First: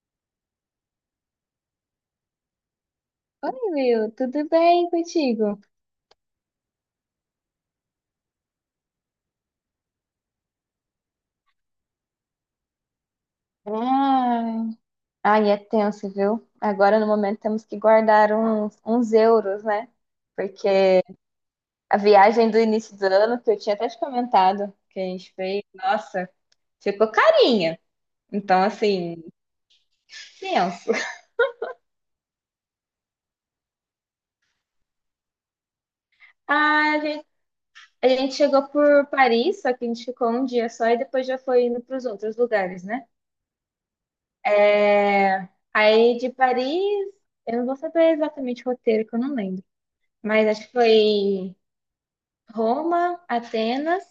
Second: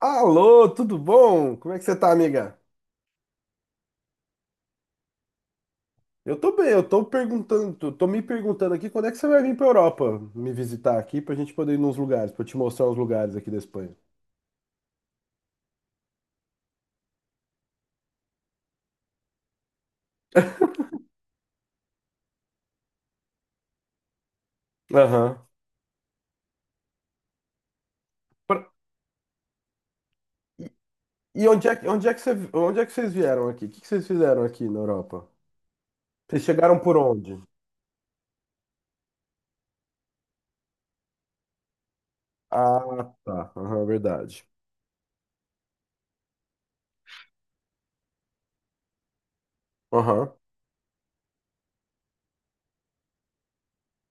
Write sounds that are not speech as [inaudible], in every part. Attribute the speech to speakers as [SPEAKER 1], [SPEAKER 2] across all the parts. [SPEAKER 1] Alô, tudo bom? Como é que você tá, amiga?
[SPEAKER 2] Oi, Will, tudo bem contigo?
[SPEAKER 1] Eu tô bem, eu tô me perguntando aqui quando é que você vai vir pra Europa me visitar aqui pra gente poder ir nos lugares, pra eu te mostrar uns lugares aqui da Espanha.
[SPEAKER 2] Ai, ai, é tenso, viu? Agora, no momento, temos que guardar uns euros, né? Porque a viagem do início do ano, que eu tinha até te comentado, que a gente
[SPEAKER 1] Aham.
[SPEAKER 2] fez, nossa, ficou carinha. Então,
[SPEAKER 1] Pra-
[SPEAKER 2] assim,
[SPEAKER 1] E
[SPEAKER 2] tenso.
[SPEAKER 1] e onde é, onde é que você, onde é que vocês vieram aqui? O que que vocês fizeram aqui na Europa? Vocês chegaram
[SPEAKER 2] Ah,
[SPEAKER 1] por
[SPEAKER 2] a gente,
[SPEAKER 1] onde?
[SPEAKER 2] a gente chegou por Paris, só que a gente ficou um dia só e depois já foi indo para os outros lugares,
[SPEAKER 1] Ah,
[SPEAKER 2] né?
[SPEAKER 1] tá. Aham, verdade.
[SPEAKER 2] É, aí, de Paris, eu não vou saber exatamente o roteiro, que eu não lembro.
[SPEAKER 1] Aham.
[SPEAKER 2] Mas acho que foi Roma, Atenas,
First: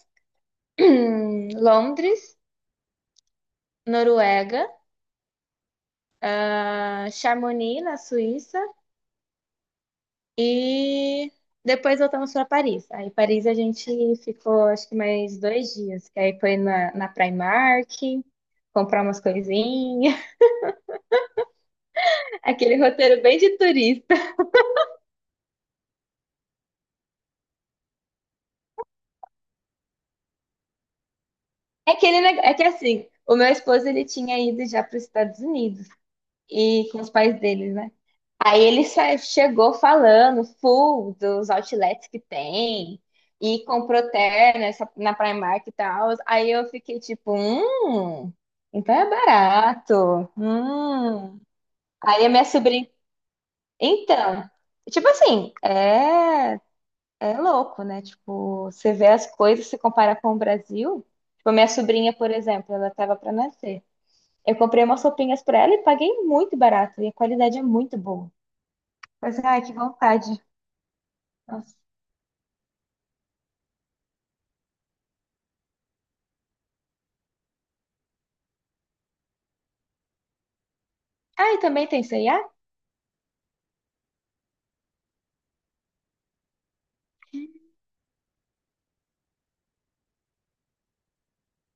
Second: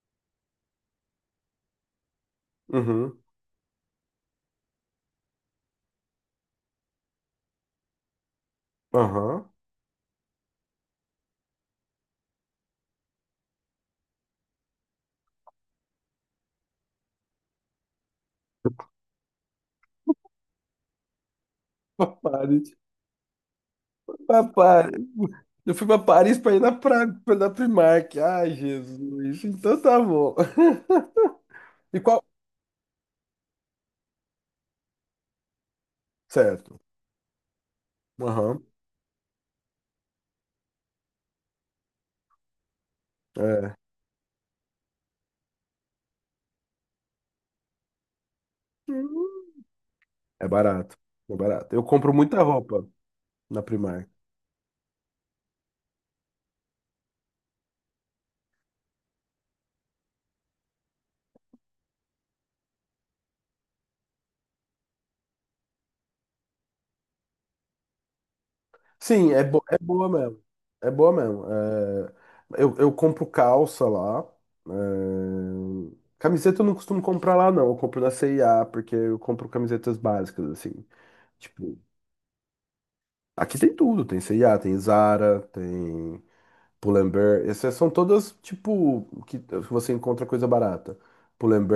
[SPEAKER 2] [clears throat] Londres,
[SPEAKER 1] Uhum.
[SPEAKER 2] Noruega, ah, Chamonix, na Suíça,
[SPEAKER 1] Aham.
[SPEAKER 2] e depois voltamos para Paris. Aí, Paris, a gente ficou acho que mais dois dias, que aí foi na Primark, comprar umas coisinhas,
[SPEAKER 1] [laughs]
[SPEAKER 2] [laughs]
[SPEAKER 1] Pare.
[SPEAKER 2] aquele roteiro bem de turista.
[SPEAKER 1] Pra Paris. Eu fui pra Paris pra ir pra, na Primark. Ai, Jesus. Então tá bom. [laughs]
[SPEAKER 2] É
[SPEAKER 1] E qual?
[SPEAKER 2] aquele, é que assim, o meu esposo ele tinha ido já para os Estados Unidos
[SPEAKER 1] Certo.
[SPEAKER 2] e com os pais deles, né? Aí
[SPEAKER 1] Aham.
[SPEAKER 2] ele chegou falando full dos outlets que tem e
[SPEAKER 1] É.
[SPEAKER 2] comprou terno na Primark e tal. Aí eu fiquei tipo, então é
[SPEAKER 1] Hum.
[SPEAKER 2] barato.
[SPEAKER 1] É barato. É
[SPEAKER 2] Hum.
[SPEAKER 1] barato. Eu compro
[SPEAKER 2] Aí a
[SPEAKER 1] muita
[SPEAKER 2] minha
[SPEAKER 1] roupa
[SPEAKER 2] sobrinha,
[SPEAKER 1] na Primark.
[SPEAKER 2] então, tipo assim, é, é louco, né? Tipo, você vê as coisas, se compara com o Brasil. Tipo, a minha sobrinha, por exemplo, ela tava pra nascer. Eu comprei umas roupinhas pra ela e paguei muito barato e a qualidade é muito boa.
[SPEAKER 1] Sim, é,
[SPEAKER 2] Mas, ai,
[SPEAKER 1] bo
[SPEAKER 2] que
[SPEAKER 1] é boa
[SPEAKER 2] vontade.
[SPEAKER 1] mesmo. É boa mesmo.
[SPEAKER 2] Nossa.
[SPEAKER 1] É, eu compro calça lá. é, Camiseta eu não costumo comprar lá, não. Eu compro na C&A, porque eu compro camisetas básicas, assim.
[SPEAKER 2] Ah, e
[SPEAKER 1] Tipo,
[SPEAKER 2] também tem C&A?
[SPEAKER 1] aqui tem tudo. Tem C&A, tem Zara, tem Pull&Bear, essas são todas tipo que você encontra coisa barata.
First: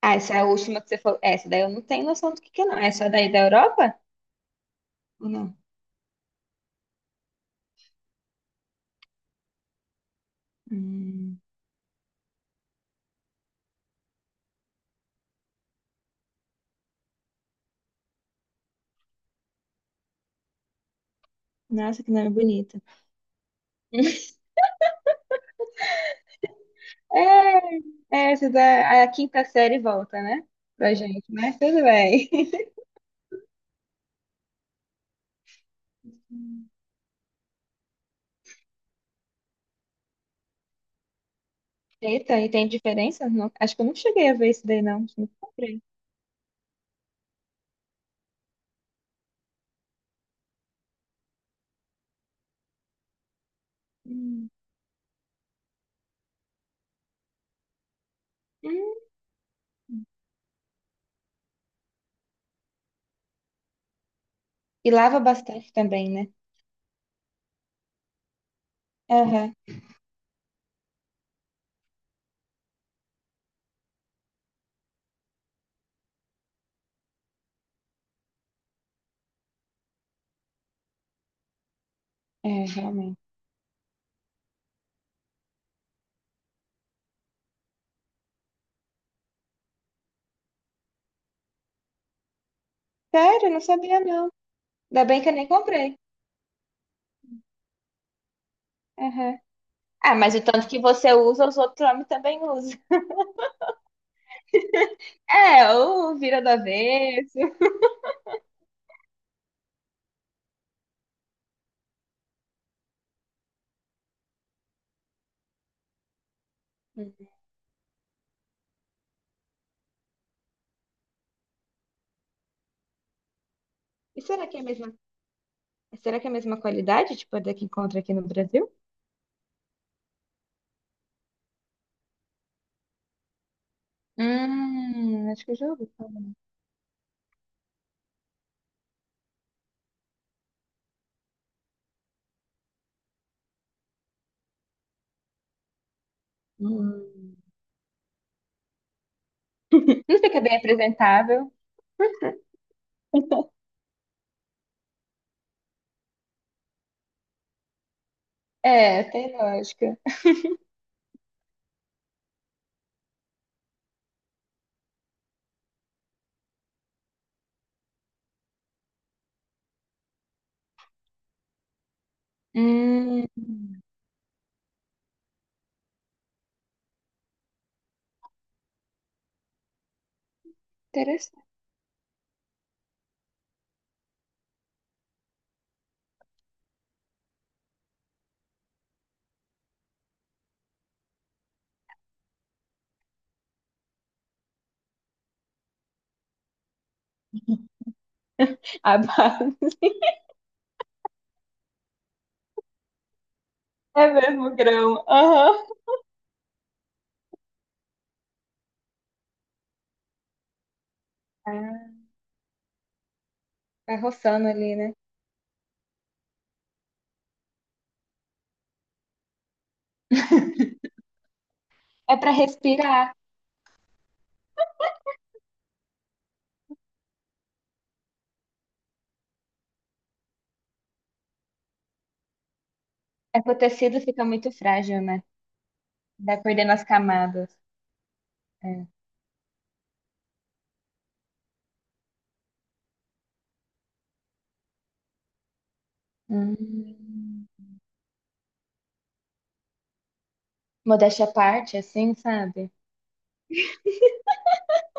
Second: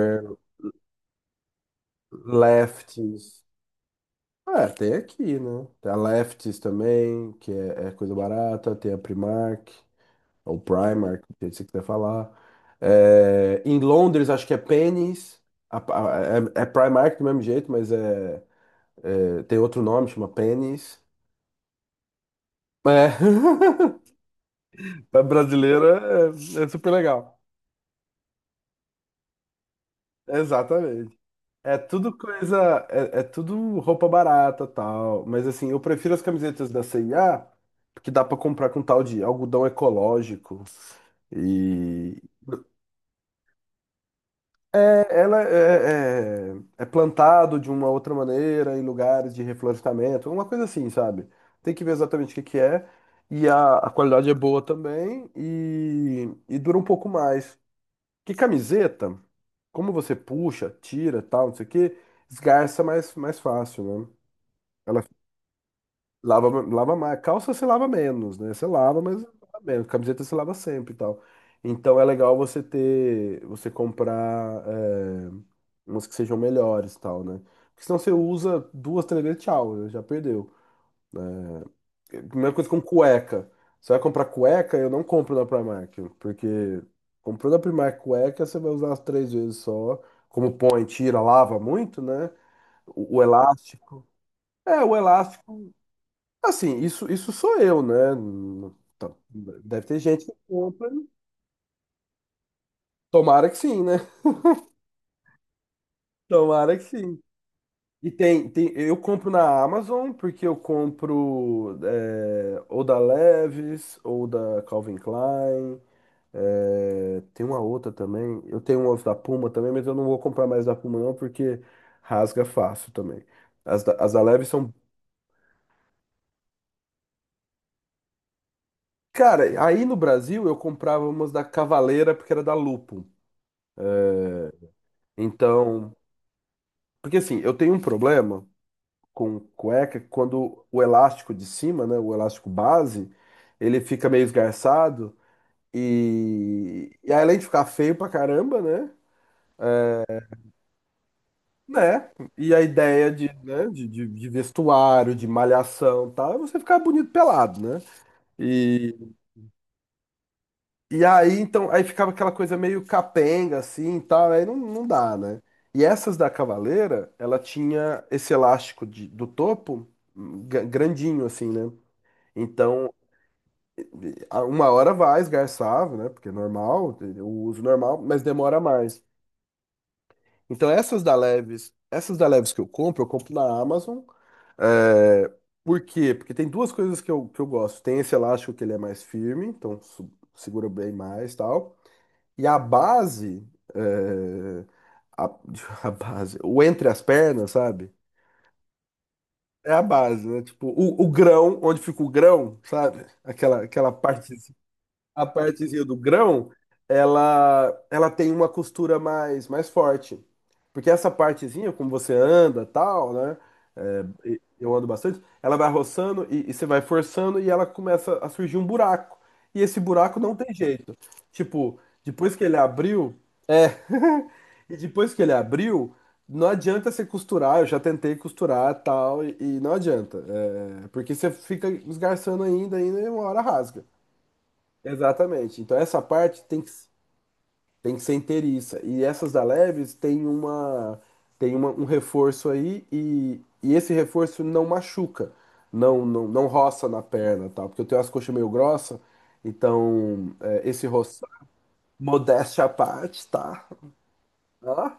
[SPEAKER 2] Ah, essa é a última que você falou. É, essa daí eu não tenho noção do que é, não. Essa daí da
[SPEAKER 1] Lefties.
[SPEAKER 2] Europa?
[SPEAKER 1] É, tem
[SPEAKER 2] Ou
[SPEAKER 1] aqui,
[SPEAKER 2] não?
[SPEAKER 1] né? Tem a Lefties também, que é, é coisa barata. Tem a Primark, ou Primark, do
[SPEAKER 2] Hum.
[SPEAKER 1] jeito que você quiser falar. É, em Londres, acho que é Pennies. É, é Primark do mesmo jeito, mas tem outro nome, chama Pennies.
[SPEAKER 2] Nossa, que nome bonito.
[SPEAKER 1] É, [laughs] pra brasileiro é, é super legal.
[SPEAKER 2] É, é essa da a quinta série volta, né? Pra
[SPEAKER 1] Exatamente.
[SPEAKER 2] gente, mas
[SPEAKER 1] É
[SPEAKER 2] tudo
[SPEAKER 1] tudo
[SPEAKER 2] bem. [laughs]
[SPEAKER 1] coisa, é, é tudo roupa barata, tal, mas assim, eu prefiro as camisetas da C&A, porque dá pra comprar com tal de algodão ecológico e
[SPEAKER 2] Eita, e tem diferença? Acho que eu não cheguei a ver isso daí, não. Acho que não
[SPEAKER 1] ela
[SPEAKER 2] comprei.
[SPEAKER 1] é, é, é plantado de uma outra maneira em lugares de reflorestamento, uma coisa assim, sabe? Tem que ver exatamente o que que é e a qualidade é
[SPEAKER 2] Hum.
[SPEAKER 1] boa também e dura um pouco mais. Que
[SPEAKER 2] Hum.
[SPEAKER 1] camiseta, como você puxa, tira, tal, não sei o quê, esgarça mais fácil, né?
[SPEAKER 2] E
[SPEAKER 1] Ela
[SPEAKER 2] lava bastante também, né?
[SPEAKER 1] Lava, lava mais. Calça você lava menos, né? Você lava, mas
[SPEAKER 2] Aham.
[SPEAKER 1] lava menos. Camiseta você lava sempre e tal. Então é legal você ter, você comprar é, umas que sejam melhores e tal, né? Porque senão você usa duas, três vezes, tchau, né? Já perdeu. É, mesma
[SPEAKER 2] É,
[SPEAKER 1] coisa com
[SPEAKER 2] realmente.
[SPEAKER 1] cueca. Você vai comprar cueca, eu não compro na Primark, porque comprou na Primark cueca, você vai usar as três vezes só. Como põe, tira, lava muito, né? O
[SPEAKER 2] Sério, eu não sabia,
[SPEAKER 1] elástico.
[SPEAKER 2] não.
[SPEAKER 1] É, o
[SPEAKER 2] Ainda bem que eu nem
[SPEAKER 1] elástico.
[SPEAKER 2] comprei.
[SPEAKER 1] Assim, isso, sou eu, né? Então,
[SPEAKER 2] Aham.
[SPEAKER 1] deve ter
[SPEAKER 2] Ah,
[SPEAKER 1] gente que
[SPEAKER 2] mas o tanto que
[SPEAKER 1] compra.
[SPEAKER 2] você usa, os outros homens também usam.
[SPEAKER 1] Tomara que sim, né?
[SPEAKER 2] É, ou
[SPEAKER 1] [laughs]
[SPEAKER 2] vira do
[SPEAKER 1] Tomara que sim.
[SPEAKER 2] avesso.
[SPEAKER 1] Tem, eu compro na Amazon porque eu compro é, ou da Levi's ou da Calvin Klein. É,
[SPEAKER 2] Uhum.
[SPEAKER 1] tem uma outra também. Eu tenho umas da Puma também, mas eu não vou comprar mais da Puma não porque rasga fácil também. As da, as
[SPEAKER 2] E
[SPEAKER 1] da
[SPEAKER 2] será
[SPEAKER 1] Levi's
[SPEAKER 2] que é a
[SPEAKER 1] são.
[SPEAKER 2] mesma, será que é a mesma qualidade, tipo, a da que encontra aqui no Brasil?
[SPEAKER 1] Cara, aí no Brasil eu comprava umas da Cavaleira porque era da Lupo.
[SPEAKER 2] Acho que eu já ouvi
[SPEAKER 1] Então.
[SPEAKER 2] falar.
[SPEAKER 1] Porque assim, eu tenho um problema com cueca quando o elástico de cima, né, o elástico base, ele fica meio esgarçado e aí,
[SPEAKER 2] Hum.
[SPEAKER 1] além de ficar feio pra caramba, né?
[SPEAKER 2] Não fica bem apresentável.
[SPEAKER 1] Né? E a ideia de, né,
[SPEAKER 2] [laughs]
[SPEAKER 1] de vestuário, de malhação, e tal, é você ficar bonito pelado, né? E,
[SPEAKER 2] É, tem lógica.
[SPEAKER 1] e aí então, aí ficava aquela coisa meio capenga assim, e tal, aí não, não dá, né? E essas da Cavaleira, ela tinha esse elástico do topo grandinho assim, né? Então,
[SPEAKER 2] Hum,
[SPEAKER 1] uma hora vai esgarçar, né? Porque é normal, o uso normal, mas demora mais. Então,
[SPEAKER 2] interessante.
[SPEAKER 1] Essas da Leves que eu compro na Amazon. É, por quê? Porque tem duas coisas que eu gosto. Tem esse elástico que ele é mais firme, então segura bem mais e tal. E a base, é, a, [laughs] a base, o entre as pernas, sabe?
[SPEAKER 2] A
[SPEAKER 1] É
[SPEAKER 2] base
[SPEAKER 1] a base, né? Tipo, o grão, onde fica o grão, sabe? Aquela, aquela
[SPEAKER 2] é
[SPEAKER 1] parte.
[SPEAKER 2] mesmo grão.
[SPEAKER 1] A
[SPEAKER 2] Aham.
[SPEAKER 1] partezinha do grão, ela tem uma costura mais, mais forte. Porque essa partezinha, como
[SPEAKER 2] Ah,
[SPEAKER 1] você anda, tal, né?
[SPEAKER 2] vai
[SPEAKER 1] É,
[SPEAKER 2] roçando
[SPEAKER 1] eu
[SPEAKER 2] ali,
[SPEAKER 1] ando
[SPEAKER 2] né?
[SPEAKER 1] bastante, ela vai roçando e você vai forçando e ela começa a surgir um buraco. E esse buraco não tem jeito. Tipo,
[SPEAKER 2] É para
[SPEAKER 1] depois que ele
[SPEAKER 2] respirar.
[SPEAKER 1] abriu, é. [laughs] E depois que ele abriu, não adianta você costurar. Eu já tentei costurar, tal, e não adianta. É, porque você fica esgarçando ainda e uma
[SPEAKER 2] É
[SPEAKER 1] hora
[SPEAKER 2] que o
[SPEAKER 1] rasga.
[SPEAKER 2] tecido fica muito frágil, né?
[SPEAKER 1] Exatamente. Então essa
[SPEAKER 2] Vai
[SPEAKER 1] parte
[SPEAKER 2] perdendo as camadas.
[SPEAKER 1] tem que ser inteiriça.
[SPEAKER 2] É.
[SPEAKER 1] E essas da Leves tem uma tem um reforço aí e esse reforço não machuca, não roça na
[SPEAKER 2] Hum.
[SPEAKER 1] perna, tal, porque eu tenho as coxas meio grossas, então é, esse
[SPEAKER 2] Modéstia
[SPEAKER 1] roçar,
[SPEAKER 2] à parte, assim,
[SPEAKER 1] modéstia à
[SPEAKER 2] sabe?
[SPEAKER 1] parte, tá? Ó.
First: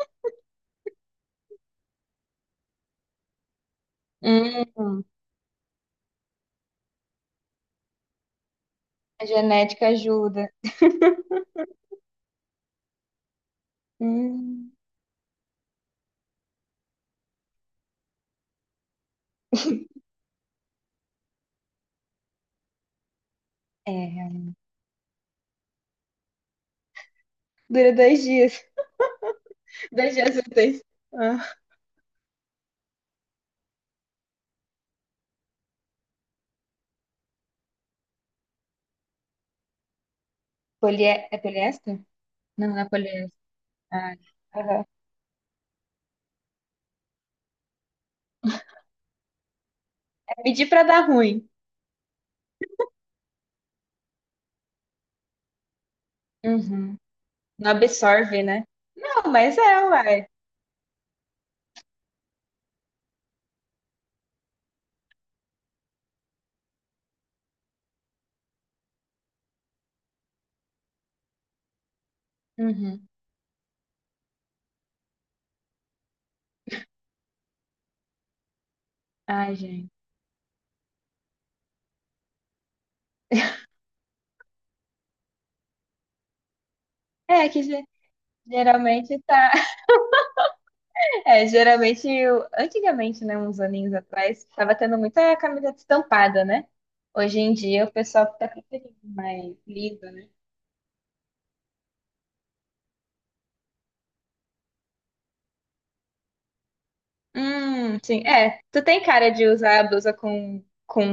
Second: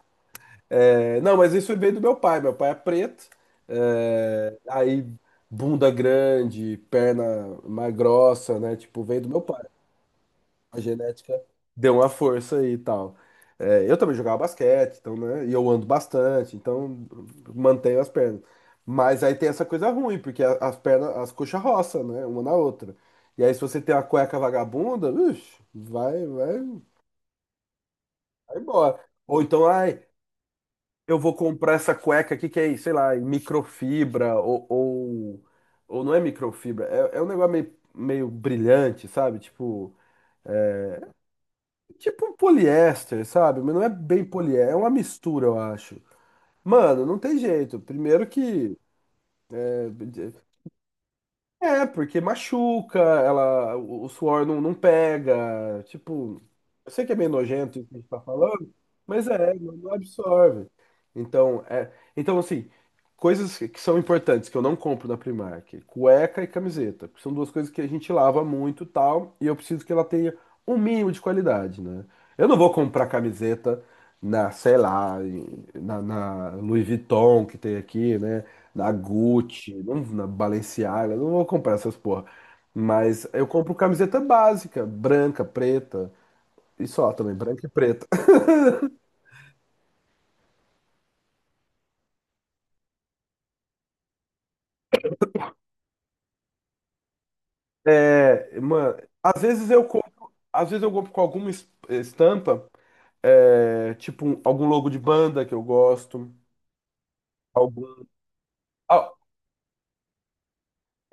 [SPEAKER 1] É, não, mas isso veio do meu pai. Meu pai é preto, é,
[SPEAKER 2] Hum.
[SPEAKER 1] aí bunda grande, perna mais grossa, né? Tipo, veio
[SPEAKER 2] A
[SPEAKER 1] do meu pai.
[SPEAKER 2] genética ajuda.
[SPEAKER 1] A genética deu uma força aí e tal. É, eu também jogava
[SPEAKER 2] Hum.
[SPEAKER 1] basquete, então, né? E eu ando bastante, então mantenho as pernas. Mas aí tem essa coisa ruim, porque as pernas, as coxas roçam, né? Uma na outra. E aí, se você
[SPEAKER 2] É,
[SPEAKER 1] tem uma cueca
[SPEAKER 2] realmente.
[SPEAKER 1] vagabunda, ixi,
[SPEAKER 2] Dura dois
[SPEAKER 1] vai
[SPEAKER 2] dias.
[SPEAKER 1] embora. Ou então,
[SPEAKER 2] [laughs]
[SPEAKER 1] ai,
[SPEAKER 2] Dois dias úteis.
[SPEAKER 1] eu vou
[SPEAKER 2] Ah,
[SPEAKER 1] comprar essa cueca aqui que é, sei lá, microfibra, ou não é microfibra, é, é um negócio meio, meio brilhante, sabe? Tipo.
[SPEAKER 2] Polie... é poliéster?
[SPEAKER 1] Tipo um
[SPEAKER 2] Não, não é
[SPEAKER 1] poliéster,
[SPEAKER 2] poliéster.
[SPEAKER 1] sabe? Mas não é
[SPEAKER 2] Ah,
[SPEAKER 1] bem poliéster, é
[SPEAKER 2] aham.
[SPEAKER 1] uma mistura, eu acho. Mano, não tem jeito. Primeiro que é,
[SPEAKER 2] É pedir pra dar ruim.
[SPEAKER 1] é, porque machuca, ela, o suor não, não pega. Tipo, eu
[SPEAKER 2] Uhum.
[SPEAKER 1] sei que é meio
[SPEAKER 2] Não
[SPEAKER 1] nojento isso que a gente tá
[SPEAKER 2] absorve, né?
[SPEAKER 1] falando, mas
[SPEAKER 2] Não,
[SPEAKER 1] é,
[SPEAKER 2] mas é,
[SPEAKER 1] não
[SPEAKER 2] uai.
[SPEAKER 1] absorve. Então, é, então assim, coisas que são importantes que eu não compro na Primark, cueca e camiseta, porque são duas coisas que a gente lava muito, e tal, e eu preciso que ela tenha um mínimo de qualidade, né? Eu não vou comprar
[SPEAKER 2] Uhum.
[SPEAKER 1] camiseta na, sei lá, na Louis Vuitton que tem aqui, né? Da
[SPEAKER 2] Ai,
[SPEAKER 1] Gucci,
[SPEAKER 2] gente.
[SPEAKER 1] não, na Balenciaga, não vou comprar essas porra. Mas eu compro camiseta básica, branca, preta, e só também,
[SPEAKER 2] É que
[SPEAKER 1] branca e
[SPEAKER 2] ge-
[SPEAKER 1] preta. [laughs]
[SPEAKER 2] Geralmente tá. [laughs] É, geralmente, antigamente, né, uns aninhos atrás, tava tendo muita camiseta estampada, né? Hoje em dia o pessoal tá
[SPEAKER 1] É,
[SPEAKER 2] preferindo
[SPEAKER 1] mano, às
[SPEAKER 2] mais
[SPEAKER 1] vezes eu
[SPEAKER 2] lisa.
[SPEAKER 1] compro, às vezes eu compro com alguma estampa, é, algum logo de banda que eu gosto, algum,
[SPEAKER 2] Sim. É, tu tem
[SPEAKER 1] ah,
[SPEAKER 2] cara de usar a blusa com,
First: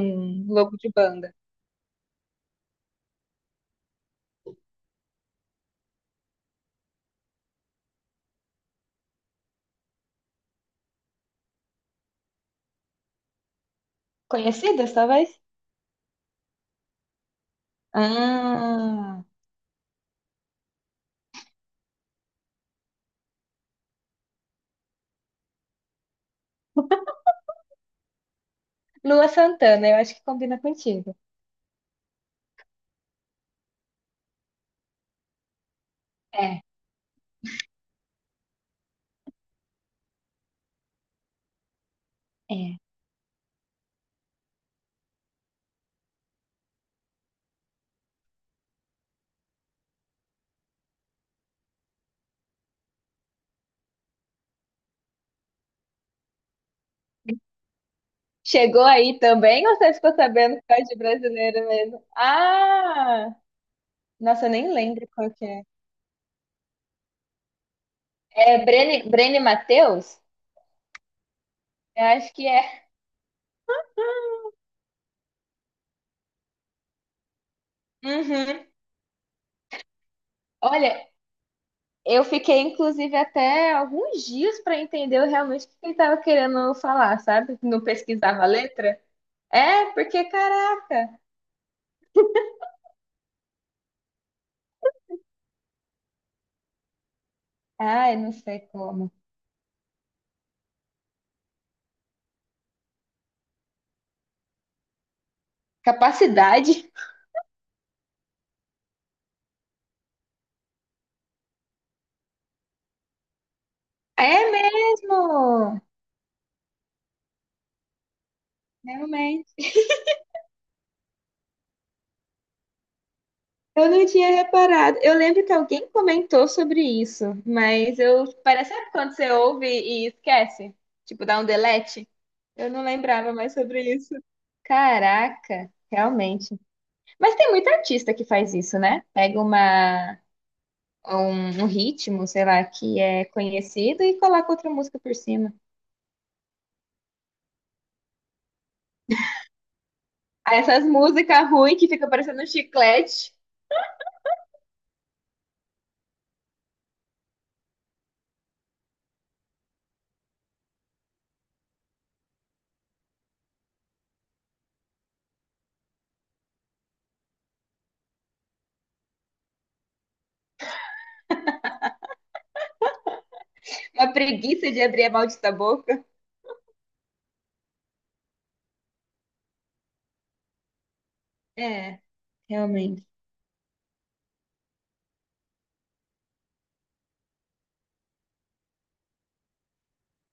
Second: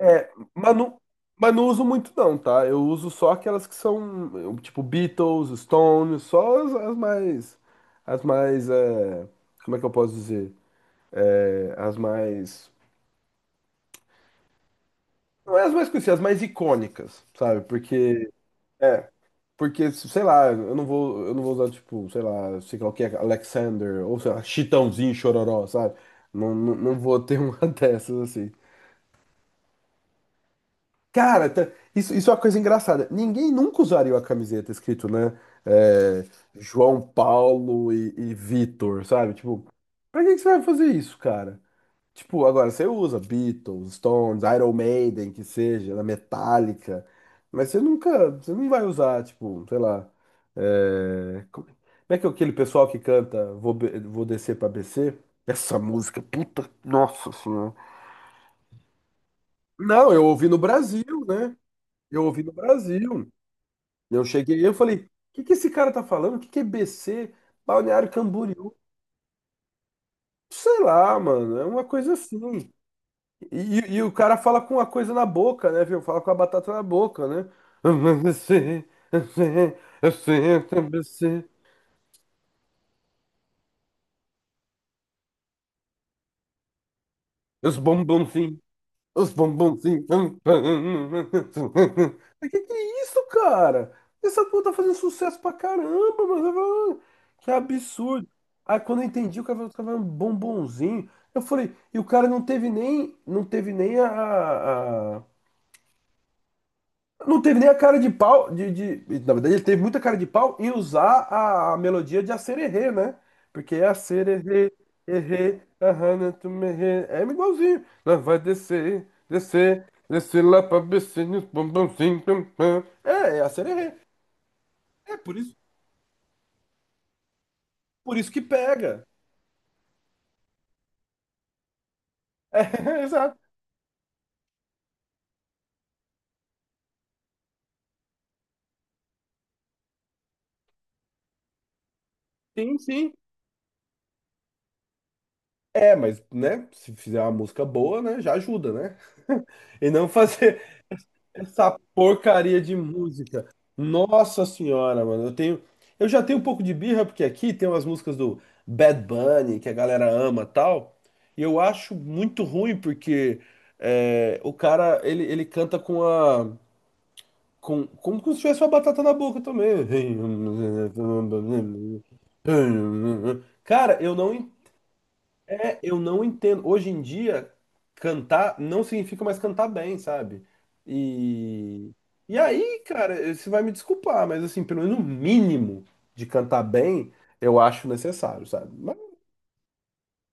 [SPEAKER 1] é, mas
[SPEAKER 2] logo de
[SPEAKER 1] não,
[SPEAKER 2] banda.
[SPEAKER 1] mas não uso muito não, tá? Eu uso só aquelas que são, eu, tipo Beatles, Stones, só as mais, é, como é que eu posso dizer? É, as mais.
[SPEAKER 2] Conhecidas, talvez?
[SPEAKER 1] Não é as mais conhecidas, as mais icônicas, sabe? Porque. É.
[SPEAKER 2] Ah,
[SPEAKER 1] Porque, sei lá, eu não vou usar, tipo, sei lá o que é, Alexander, ou sei lá, Chitãozinho, Chororó, sabe? Não vou ter uma [laughs] dessas assim.
[SPEAKER 2] Lua Santana, eu acho que combina contigo.
[SPEAKER 1] Cara, tá- isso, isso é uma coisa engraçada. Ninguém nunca usaria a camiseta escrito, né? É,
[SPEAKER 2] É,
[SPEAKER 1] João Paulo e Vitor, sabe? Tipo, pra que que você vai fazer isso, cara? Tipo, agora
[SPEAKER 2] é.
[SPEAKER 1] você usa Beatles, Stones, Iron Maiden, que seja, na Metallica, mas você nunca, você não vai usar, tipo, sei lá, é, como é que é aquele pessoal que canta Vou, Vou Descer pra BC? Essa música, puta, nossa senhora.
[SPEAKER 2] Chegou aí também ou você
[SPEAKER 1] Não,
[SPEAKER 2] ficou
[SPEAKER 1] eu ouvi
[SPEAKER 2] sabendo
[SPEAKER 1] no
[SPEAKER 2] que é de
[SPEAKER 1] Brasil, né?
[SPEAKER 2] brasileiro mesmo?
[SPEAKER 1] Eu ouvi no Brasil.
[SPEAKER 2] Ah!
[SPEAKER 1] Eu
[SPEAKER 2] Nossa, eu
[SPEAKER 1] cheguei e
[SPEAKER 2] nem
[SPEAKER 1] eu falei,
[SPEAKER 2] lembro
[SPEAKER 1] o
[SPEAKER 2] qual
[SPEAKER 1] que
[SPEAKER 2] que
[SPEAKER 1] que
[SPEAKER 2] é.
[SPEAKER 1] esse cara tá falando? O que que é BC? Balneário
[SPEAKER 2] É
[SPEAKER 1] Camboriú?
[SPEAKER 2] Brene Matheus?
[SPEAKER 1] Sei lá, mano, é uma
[SPEAKER 2] Eu
[SPEAKER 1] coisa
[SPEAKER 2] acho que
[SPEAKER 1] assim.
[SPEAKER 2] é.
[SPEAKER 1] E o cara fala com a coisa na boca, né, viu? Fala com a batata na boca, né? Eu
[SPEAKER 2] Uhum.
[SPEAKER 1] sei, eu sei, eu sei, eu também
[SPEAKER 2] Olha,
[SPEAKER 1] sei,
[SPEAKER 2] eu fiquei inclusive até alguns dias para entender realmente o que ele estava querendo falar, sabe?
[SPEAKER 1] os
[SPEAKER 2] Não pesquisava a
[SPEAKER 1] bombonzinhos,
[SPEAKER 2] letra.
[SPEAKER 1] os
[SPEAKER 2] É,
[SPEAKER 1] bombonzinhos.
[SPEAKER 2] porque
[SPEAKER 1] Mas
[SPEAKER 2] caraca.
[SPEAKER 1] que é isso, cara? Essa porra tá fazendo sucesso pra caramba, mano. Eu falo, "Ah, que
[SPEAKER 2] Ai,
[SPEAKER 1] absurdo."
[SPEAKER 2] não sei
[SPEAKER 1] Aí quando eu
[SPEAKER 2] como.
[SPEAKER 1] entendi, o cara falou, tava um bombonzinho. Eu falei, e o cara não teve nem, não teve nem
[SPEAKER 2] Capacidade.
[SPEAKER 1] não teve nem a cara de pau, na verdade ele teve muita cara de pau em usar a melodia de Acererê, né? Porque é
[SPEAKER 2] É
[SPEAKER 1] Acererê, errê,
[SPEAKER 2] mesmo.
[SPEAKER 1] ahana, tu me errê, é igualzinho. Lá vai descer,
[SPEAKER 2] Realmente.
[SPEAKER 1] descer, descer lá pra becinho, pum, pumzinho, pum, pum. É, é
[SPEAKER 2] Eu
[SPEAKER 1] Acererê.
[SPEAKER 2] não tinha reparado. Eu
[SPEAKER 1] É por
[SPEAKER 2] lembro que
[SPEAKER 1] isso,
[SPEAKER 2] alguém comentou sobre isso, mas
[SPEAKER 1] por
[SPEAKER 2] eu
[SPEAKER 1] isso que
[SPEAKER 2] parece sabe
[SPEAKER 1] pega.
[SPEAKER 2] quando você ouve e esquece, tipo dá um delete.
[SPEAKER 1] É,
[SPEAKER 2] Eu não
[SPEAKER 1] [laughs]
[SPEAKER 2] lembrava
[SPEAKER 1] exato.
[SPEAKER 2] mais sobre isso. Caraca, realmente. Mas tem muito artista que faz isso, né? Pega uma um ritmo, sei lá,
[SPEAKER 1] Sim,
[SPEAKER 2] que
[SPEAKER 1] sim.
[SPEAKER 2] é conhecido e coloca outra música por cima.
[SPEAKER 1] É, mas, né, se fizer uma música boa, né, já ajuda, né? [laughs] E não
[SPEAKER 2] Aí
[SPEAKER 1] fazer
[SPEAKER 2] essas músicas ruins
[SPEAKER 1] essa
[SPEAKER 2] que fica parecendo um
[SPEAKER 1] porcaria de
[SPEAKER 2] chiclete,
[SPEAKER 1] música. Nossa senhora, mano. Eu já tenho um pouco de birra porque aqui tem umas músicas do Bad Bunny que a galera ama, tal. E eu acho muito ruim porque é, o cara ele, ele canta com a com como se tivesse uma batata na boca também. [laughs] Cara,
[SPEAKER 2] uma
[SPEAKER 1] eu não
[SPEAKER 2] preguiça de abrir a maldita
[SPEAKER 1] é, eu
[SPEAKER 2] boca.
[SPEAKER 1] não entendo. Hoje em dia, cantar não significa mais cantar bem, sabe? E,
[SPEAKER 2] É,
[SPEAKER 1] e aí,
[SPEAKER 2] realmente.
[SPEAKER 1] cara, você vai me desculpar, mas assim, pelo menos o mínimo de cantar bem, eu acho necessário, sabe? Mas o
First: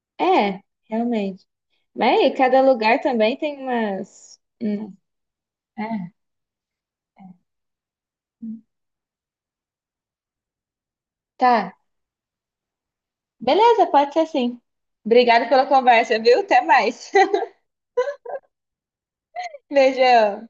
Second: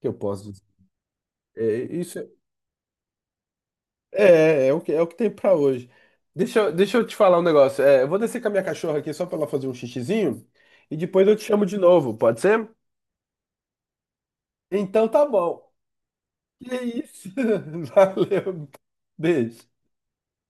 [SPEAKER 1] que eu posso
[SPEAKER 2] É,
[SPEAKER 1] dizer?
[SPEAKER 2] realmente.
[SPEAKER 1] É,
[SPEAKER 2] Mas
[SPEAKER 1] isso é,
[SPEAKER 2] aí, cada lugar também tem umas.
[SPEAKER 1] é, é o que tem pra
[SPEAKER 2] É.
[SPEAKER 1] hoje. Deixa eu te falar um negócio. É, eu vou descer com a minha cachorra aqui só pra ela fazer um xixizinho e depois eu te chamo
[SPEAKER 2] Tá.
[SPEAKER 1] de novo, pode ser?
[SPEAKER 2] Beleza, pode ser sim.
[SPEAKER 1] Então tá
[SPEAKER 2] Obrigada pela
[SPEAKER 1] bom.
[SPEAKER 2] conversa, viu? Até
[SPEAKER 1] Que
[SPEAKER 2] mais.
[SPEAKER 1] isso? [laughs] Valeu,
[SPEAKER 2] [laughs]
[SPEAKER 1] beijo.
[SPEAKER 2] Beijão.